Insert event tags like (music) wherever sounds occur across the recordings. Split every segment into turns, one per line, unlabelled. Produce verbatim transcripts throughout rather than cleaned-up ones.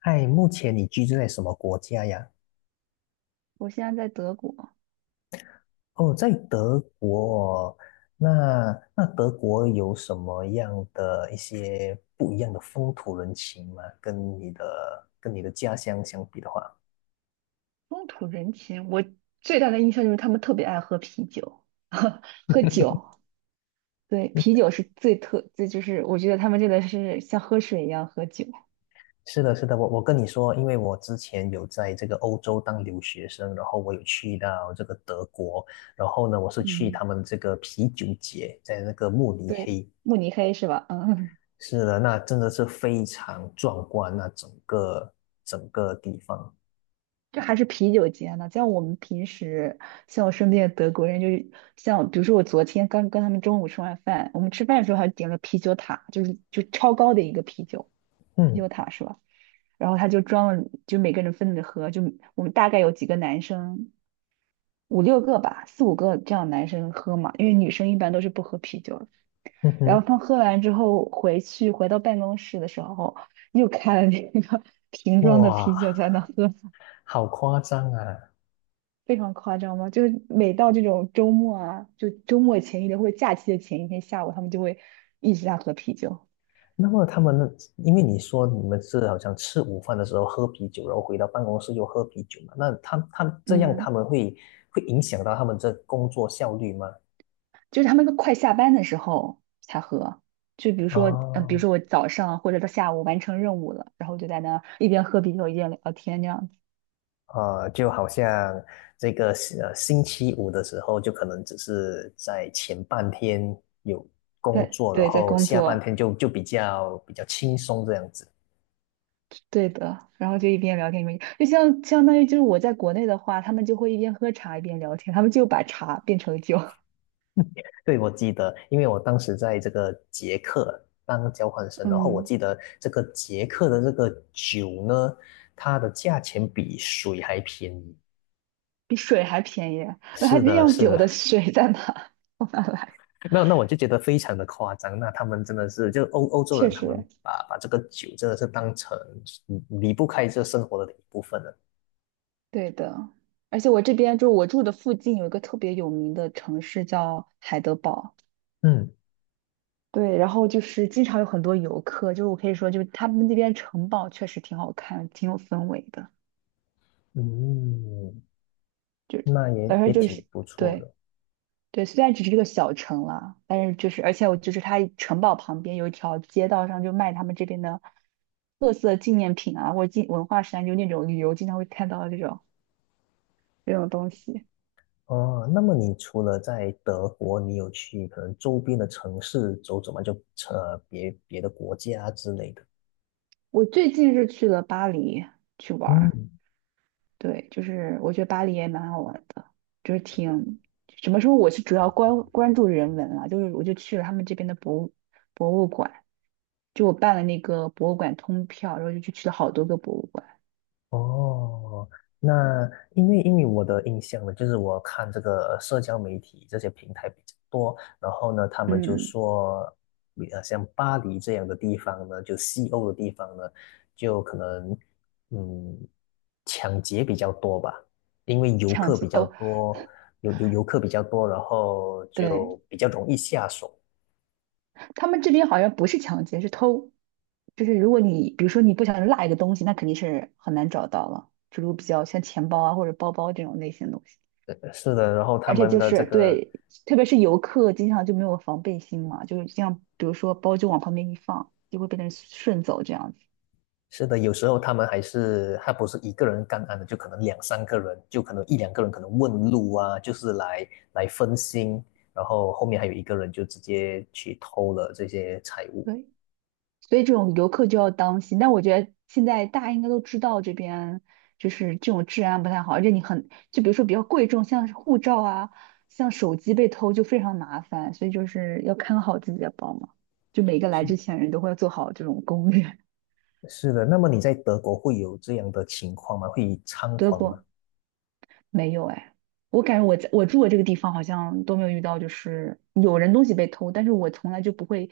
嗨，目前你居住在什么国家呀？
我现在在德国，
哦，在德国哦。那那德国有什么样的一些不一样的风土人情吗？跟你的跟你的家乡相比的话。
风土人情，我最大的印象就是他们特别爱喝啤酒，(laughs) 喝酒，对，啤酒是最特，这就是我觉得他们真的是像喝水一样喝酒。
是的，是的，我我跟你说，因为我之前有在这个欧洲当留学生，然后我有去到这个德国，然后呢，我是去
嗯，
他们这个啤酒节，在那个慕尼
对，
黑。
慕尼黑是吧？嗯，
是的，那真的是非常壮观，那整个整个地方。
这还是啤酒节呢，像我们平时，像我身边的德国人，就是像比如说我昨天刚跟他们中午吃完饭，我们吃饭的时候还点了啤酒塔，就是就超高的一个啤酒，啤酒
嗯
塔是吧？然后他就装了，就每个人分着喝，就我们大概有几个男生，五六个吧，四五个这样男生喝嘛，因为女生一般都是不喝啤酒的。
嗯
然
哼。
后他喝完之后回去，回到办公室的时候，又开了那个 (laughs) 瓶装的啤酒
哇，
在那喝，
好夸张啊！
非常夸张吗？就是每到这种周末啊，就周末前一天或者假期的前一天下午，他们就会一直在喝啤酒。
那么他们，因为你说你们是好像吃午饭的时候喝啤酒，然后回到办公室又喝啤酒嘛，那他他这样他
嗯，
们会会影响到他们这工作效率吗？
就是他们快下班的时候才喝。就比如说，嗯、比如
哦，
说我早上或者到下午完成任务了，然后就在那一边喝啤酒一边聊天这样子。
呃，就好像这个呃星期五的时候，就可能只是在前半天有工
对
作，然
对，在
后
工
下半
作，
天就就比较比较轻松这样子。
对的。然后就一边聊天一边，就像相当于就是我在国内的话，他们就会一边喝茶一边聊天，他们就把茶变成酒。
对，我记得，因为我当时在这个捷克当交换
(laughs)
生，然后我
嗯，
记得这个捷克的这个酒呢，它的价钱比水还便宜。
比水还便宜，那它
是的，
酿
是
酒
的，
的水在哪？(laughs) 从哪来？
(laughs) 那那我就觉得非常的夸张。那他们真的是，就欧欧洲人，
确
他们
实，
把把这个酒真的是当成离不开这生活的一部分了。
对的。而且我这边就我住的附近有一个特别有名的城市叫海德堡，
嗯
对，然后就是经常有很多游客，就是我可以说，就是他们那边城堡确实挺好看，挺有氛围的，
嗯，
就
那
而
也
且
也
就
挺
是
不错
对，
的。
对，虽然只是这个小城啦，但是就是，而且我就是它城堡旁边有一条街道上就卖他们这边的特色纪念品啊，或者纪文化衫，就那种旅游经常会看到的这种这种东西。
哦，那么你除了在德国，你有去可能周边的城市走走吗？就呃别别的国家之类的。
我最近是去了巴黎去玩儿，
嗯，
对，就是我觉得巴黎也蛮好玩的，就是挺什么时候我是主要关关注人文了，就是我就去了他们这边的博物博物馆，就我办了那个博物馆通票，然后就去去了好多个博物馆，
哦，那因为因为我的印象呢，就是我看这个社交媒体这些平台比较多，然后呢，他们就
嗯，
说，呃，像巴黎这样的地方呢，就西欧的地方呢，就可能嗯，抢劫比较多吧，因为游
抢
客比
劫
较
哦。
多，有有游客比较多，然后就
对，
比较容易下手。
他们这边好像不是抢劫，是偷。就是如果你比如说你不小心落一个东西，那肯定是很难找到了。就如果比较像钱包啊或者包包这种类型的东西，
是的，然后他
而且
们
就
的这
是
个，
对，特别是游客经常就没有防备心嘛，就是这样，比如说包就往旁边一放，就会被人顺走这样子。
是的，有时候他们还是他不是一个人干案的，就可能两三个人，就可能一两个人可能问路啊，就是来来分心，然后后面还有一个人就直接去偷了这些财物。
对。所以这种游客就要当心。但我觉得现在大家应该都知道这边就是这种治安不太好，而且你很，就比如说比较贵重，像是护照啊，像手机被偷就非常麻烦，所以就是要看好自己的包嘛。就每个来之
是
前人都会做好这种攻略。
是的，那么你在德国会有这样的情况吗？会
(laughs)
猖
德
狂吗？
国，没有哎，我感觉我在我住的这个地方好像都没有遇到，就是有人东西被偷，但是我从来就不会，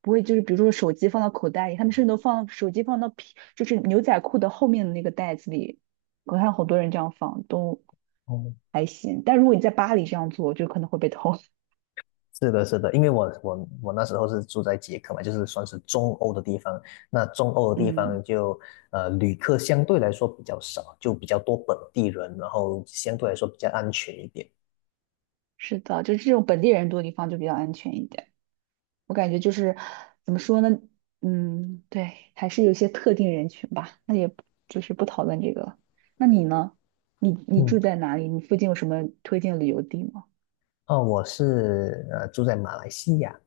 不会就是比如说手机放到口袋里，他们甚至都放手机放到皮，就是牛仔裤的后面的那个袋子里，我看好多人这样放都
哦，
还行，但如果你在巴黎这样做，就可能会被偷。(laughs)
是的，是的，因为我我我那时候是住在捷克嘛，就是算是中欧的地方。那中欧的地方
嗯，
就呃旅客相对来说比较少，就比较多本地人，然后相对来说比较安全一点。
是的，就是这种本地人多的地方就比较安全一点。我感觉就是怎么说呢，嗯，对，还是有一些特定人群吧。那也不就是不讨论这个了。那你呢？你你
嗯，
住在哪里？你附近有什么推荐旅游地吗？
哦，我是呃住在马来西亚，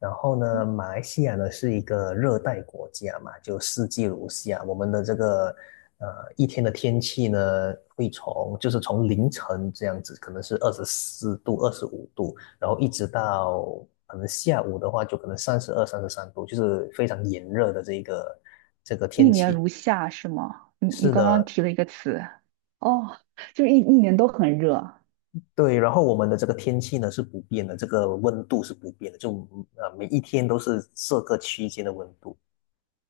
然后呢，马来西亚呢是一个热带国家嘛，就四季如夏。我们的这个呃一天的天气呢，会从就是从凌晨这样子，可能是二十四度、二十五度，然后一直到可能下午的话，就可能三十二、三十三度，就是非常炎热的这个这个
一
天
年
气。
如夏是吗？你你
是
刚刚
的，
提了一个词，哦，就是一一年都很热。
对，然后我们的这个天气呢是不变的，这个温度是不变的，就呃每一天都是这个区间的温度。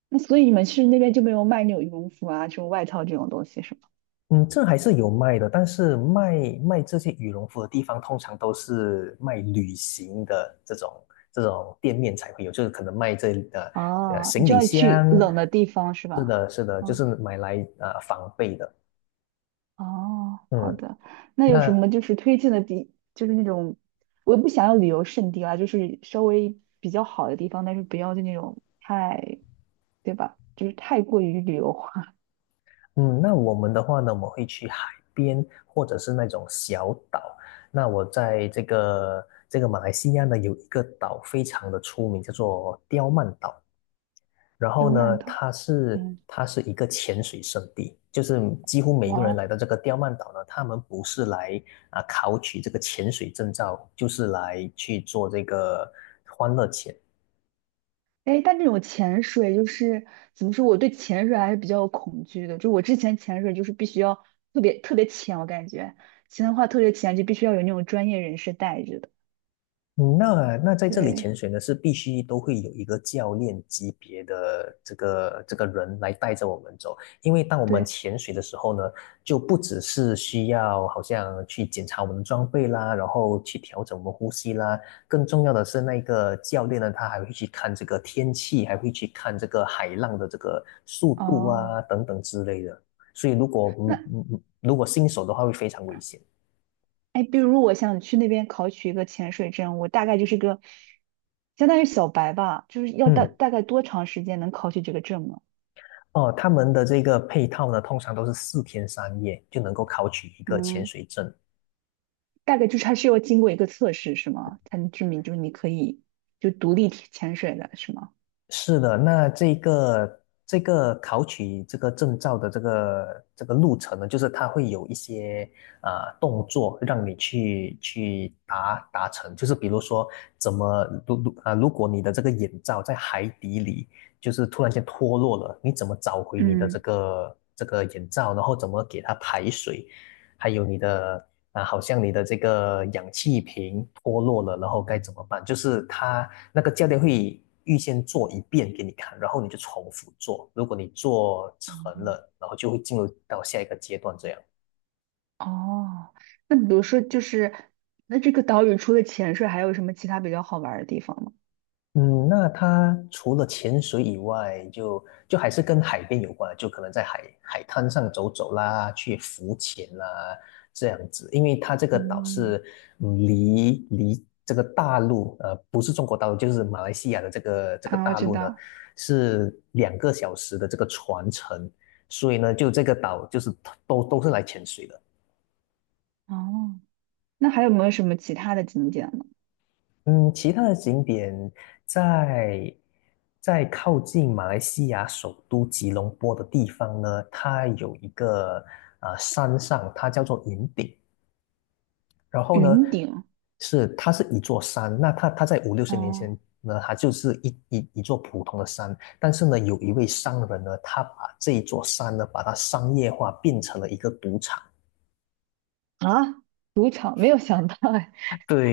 那所以你们去那边就没有卖那种羽绒服啊、这种外套这种东西是吗？
嗯，这还是有卖的，但是卖卖这些羽绒服的地方通常都是卖旅行的这种这种店面才会有，就是可能卖这呃呃
哦，你
行
就
李
要去
箱，
冷的地方是
是
吧？
的，是的，就
哦
是买来呃防备的。
哦，好
嗯。
的，那有什
那
么就是推荐的地，就是那种我也不想要旅游胜地啦，就是稍微比较好的地方，但是不要就那种太，对吧？就是太过于旅游化。(laughs)
嗯，那我们的话呢，我们会去海边或者是那种小岛。那我在这个这个马来西亚呢，有一个岛非常的出名，叫做刁曼岛。然后
刁曼
呢，
岛，
它是
嗯，
它是一个潜水圣地，就是几乎每一
哇
个人
哦，
来到这个刁曼岛呢，他们不是来啊考取这个潜水证照，就是来去做这个欢乐潜。
哎，但这种潜水就是怎么说，我对潜水还是比较有恐惧的。就我之前潜水就是必须要特别特别浅，我感觉潜的话特别浅就必须要有那种专业人士带着的。
嗯那那在这里
对
潜水呢，是必须都会有一个教练级别的这个这个人来带着我们走，因为当我们
对，
潜水的时候呢，就不只是需要好像去检查我们的装备啦，然后去调整我们呼吸啦，更重要的是那个教练呢，他还会去看这个天气，还会去看这个海浪的这个速度啊
哦。
等等之类的，所以如果
那
嗯嗯嗯如果新手的话会非常危险。
哎，比如我想去那边考取一个潜水证，我大概就是个相当于小白吧，就是要大
嗯。
大概多长时间能考取这个证呢？
哦，他们的这个配套呢，通常都是四天三夜就能够考取一个潜
嗯，
水证。
大概就是还是要经过一个测试是吗？才能证明就是你可以就独立体潜水的是吗？
是的，那这个这个考取这个证照的这个这个路程呢，就是它会有一些呃动作让你去去达达成，就是比如说怎么如如啊，如果你的这个眼罩在海底里就是突然间脱落了，你怎么找回你的这
嗯，
个这个眼罩，然后怎么给它排水。还有你的啊，好像你的这个氧气瓶脱落了，然后该怎么办？就是他那个教练会预先做一遍给你看，然后你就重复做。如果你做成了，然后就会进入到下一个阶段这样。
哦，那比如说就是那这个岛屿除了潜水还有什么其他比较好玩儿的地方吗？
嗯，那它除了潜水以外，就就还是跟海边有关的，就可能在海海滩上走走啦，去浮潜啦，这样子。因为它这个岛
嗯，
是嗯离离这个大陆，呃，不是中国大陆，就是马来西亚的这个这个
啊，我
大
知
陆呢，
道，
是两个小时的这个船程，所以呢，就这个岛就是都都是来潜水的。
哦，那还有没有什么其他的景点呢？
嗯，其他的景点在在靠近马来西亚首都吉隆坡的地方呢，它有一个啊、呃山上，它叫做云顶。然后呢，
云顶，
是它是一座山，那它它在五六十年
哦。
前呢，它就是一一一座普通的山。但是呢，有一位商人呢，他把这一座山呢，把它商业化，变成了一个赌场。
啊，赌场没有想到哎，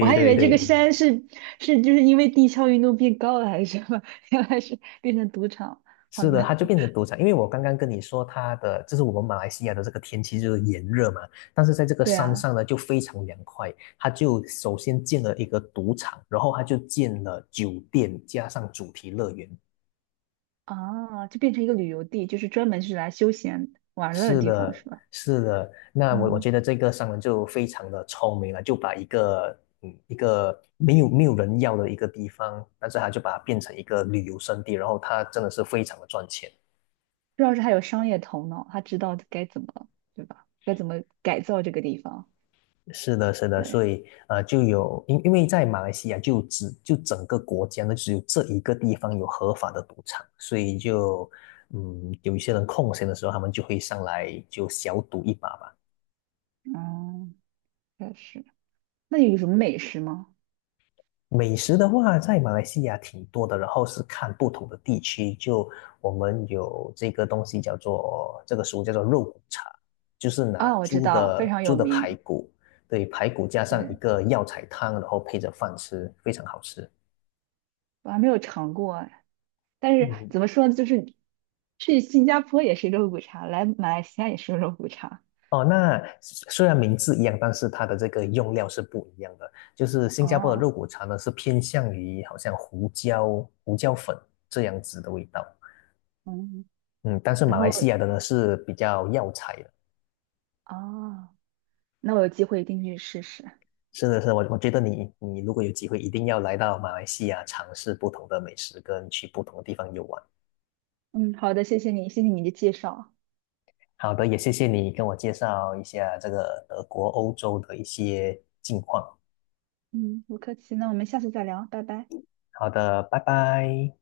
我还以
对
为这个
对。
山是是就是因为地壳运动变高了还是什么，原来是变成赌场。好
是的，
的，
它就变成赌场，因为我刚刚跟你说，它的就是我们马来西亚的这个天气就是炎热嘛，但是在这个
对
山
啊，
上呢就非常凉快，它就首先建了一个赌场，然后它就建了酒店加上主题乐园。
啊，就变成一个旅游地，就是专门是来休闲玩乐的
是
地方
的，
是吧？
是的，那我我
啊，
觉得这个商人就非常的聪明了，就把一个嗯一个没有没有人要的一个地方，但是他就把它变成一个旅游胜地，然后他真的是非常的赚钱。
主要是他有商业头脑，他知道该怎么，对吧？该怎么改造这个地方。
是的，是的，
对，
所以呃，就有因因为在马来西亚就只就整个国家呢，只有这一个地方有合法的赌场，所以就嗯，有一些人空闲的时候，他们就会上来就小赌一把吧。
嗯，确实。那有什么美食吗？
美食的话，在马来西亚挺多的，然后是看不同的地区，就我们有这个东西叫做这个食物叫做肉骨茶，就是拿
啊，我知
猪
道，非
的
常有
猪的排
名。
骨，对，排骨加上一
对，
个药材汤，然后配着饭吃，非常好吃。
我还没有尝过，但是
嗯，
怎么说呢，就是去新加坡也是肉骨茶，来马来西亚也是肉骨茶。
哦，那虽然名字一样，但是它的这个用料是不一样的。就是新加坡的
哦，
肉骨茶呢，是偏向于好像胡椒、胡椒粉这样子的味道。
嗯
嗯，但是
然
马来
后
西亚的呢是比较药材的。
啊，那我有机会一定去试试。
是的，是的，我我觉得你你如果有机会，一定要来到马来西亚尝试不同的美食，跟去不同的地方游玩。
嗯，好的，谢谢你，谢谢你的介绍。
好的，也谢谢你跟我介绍一下这个德国、欧洲的一些近况。
嗯，不客气，那我们下次再聊，拜拜。
好的，拜拜。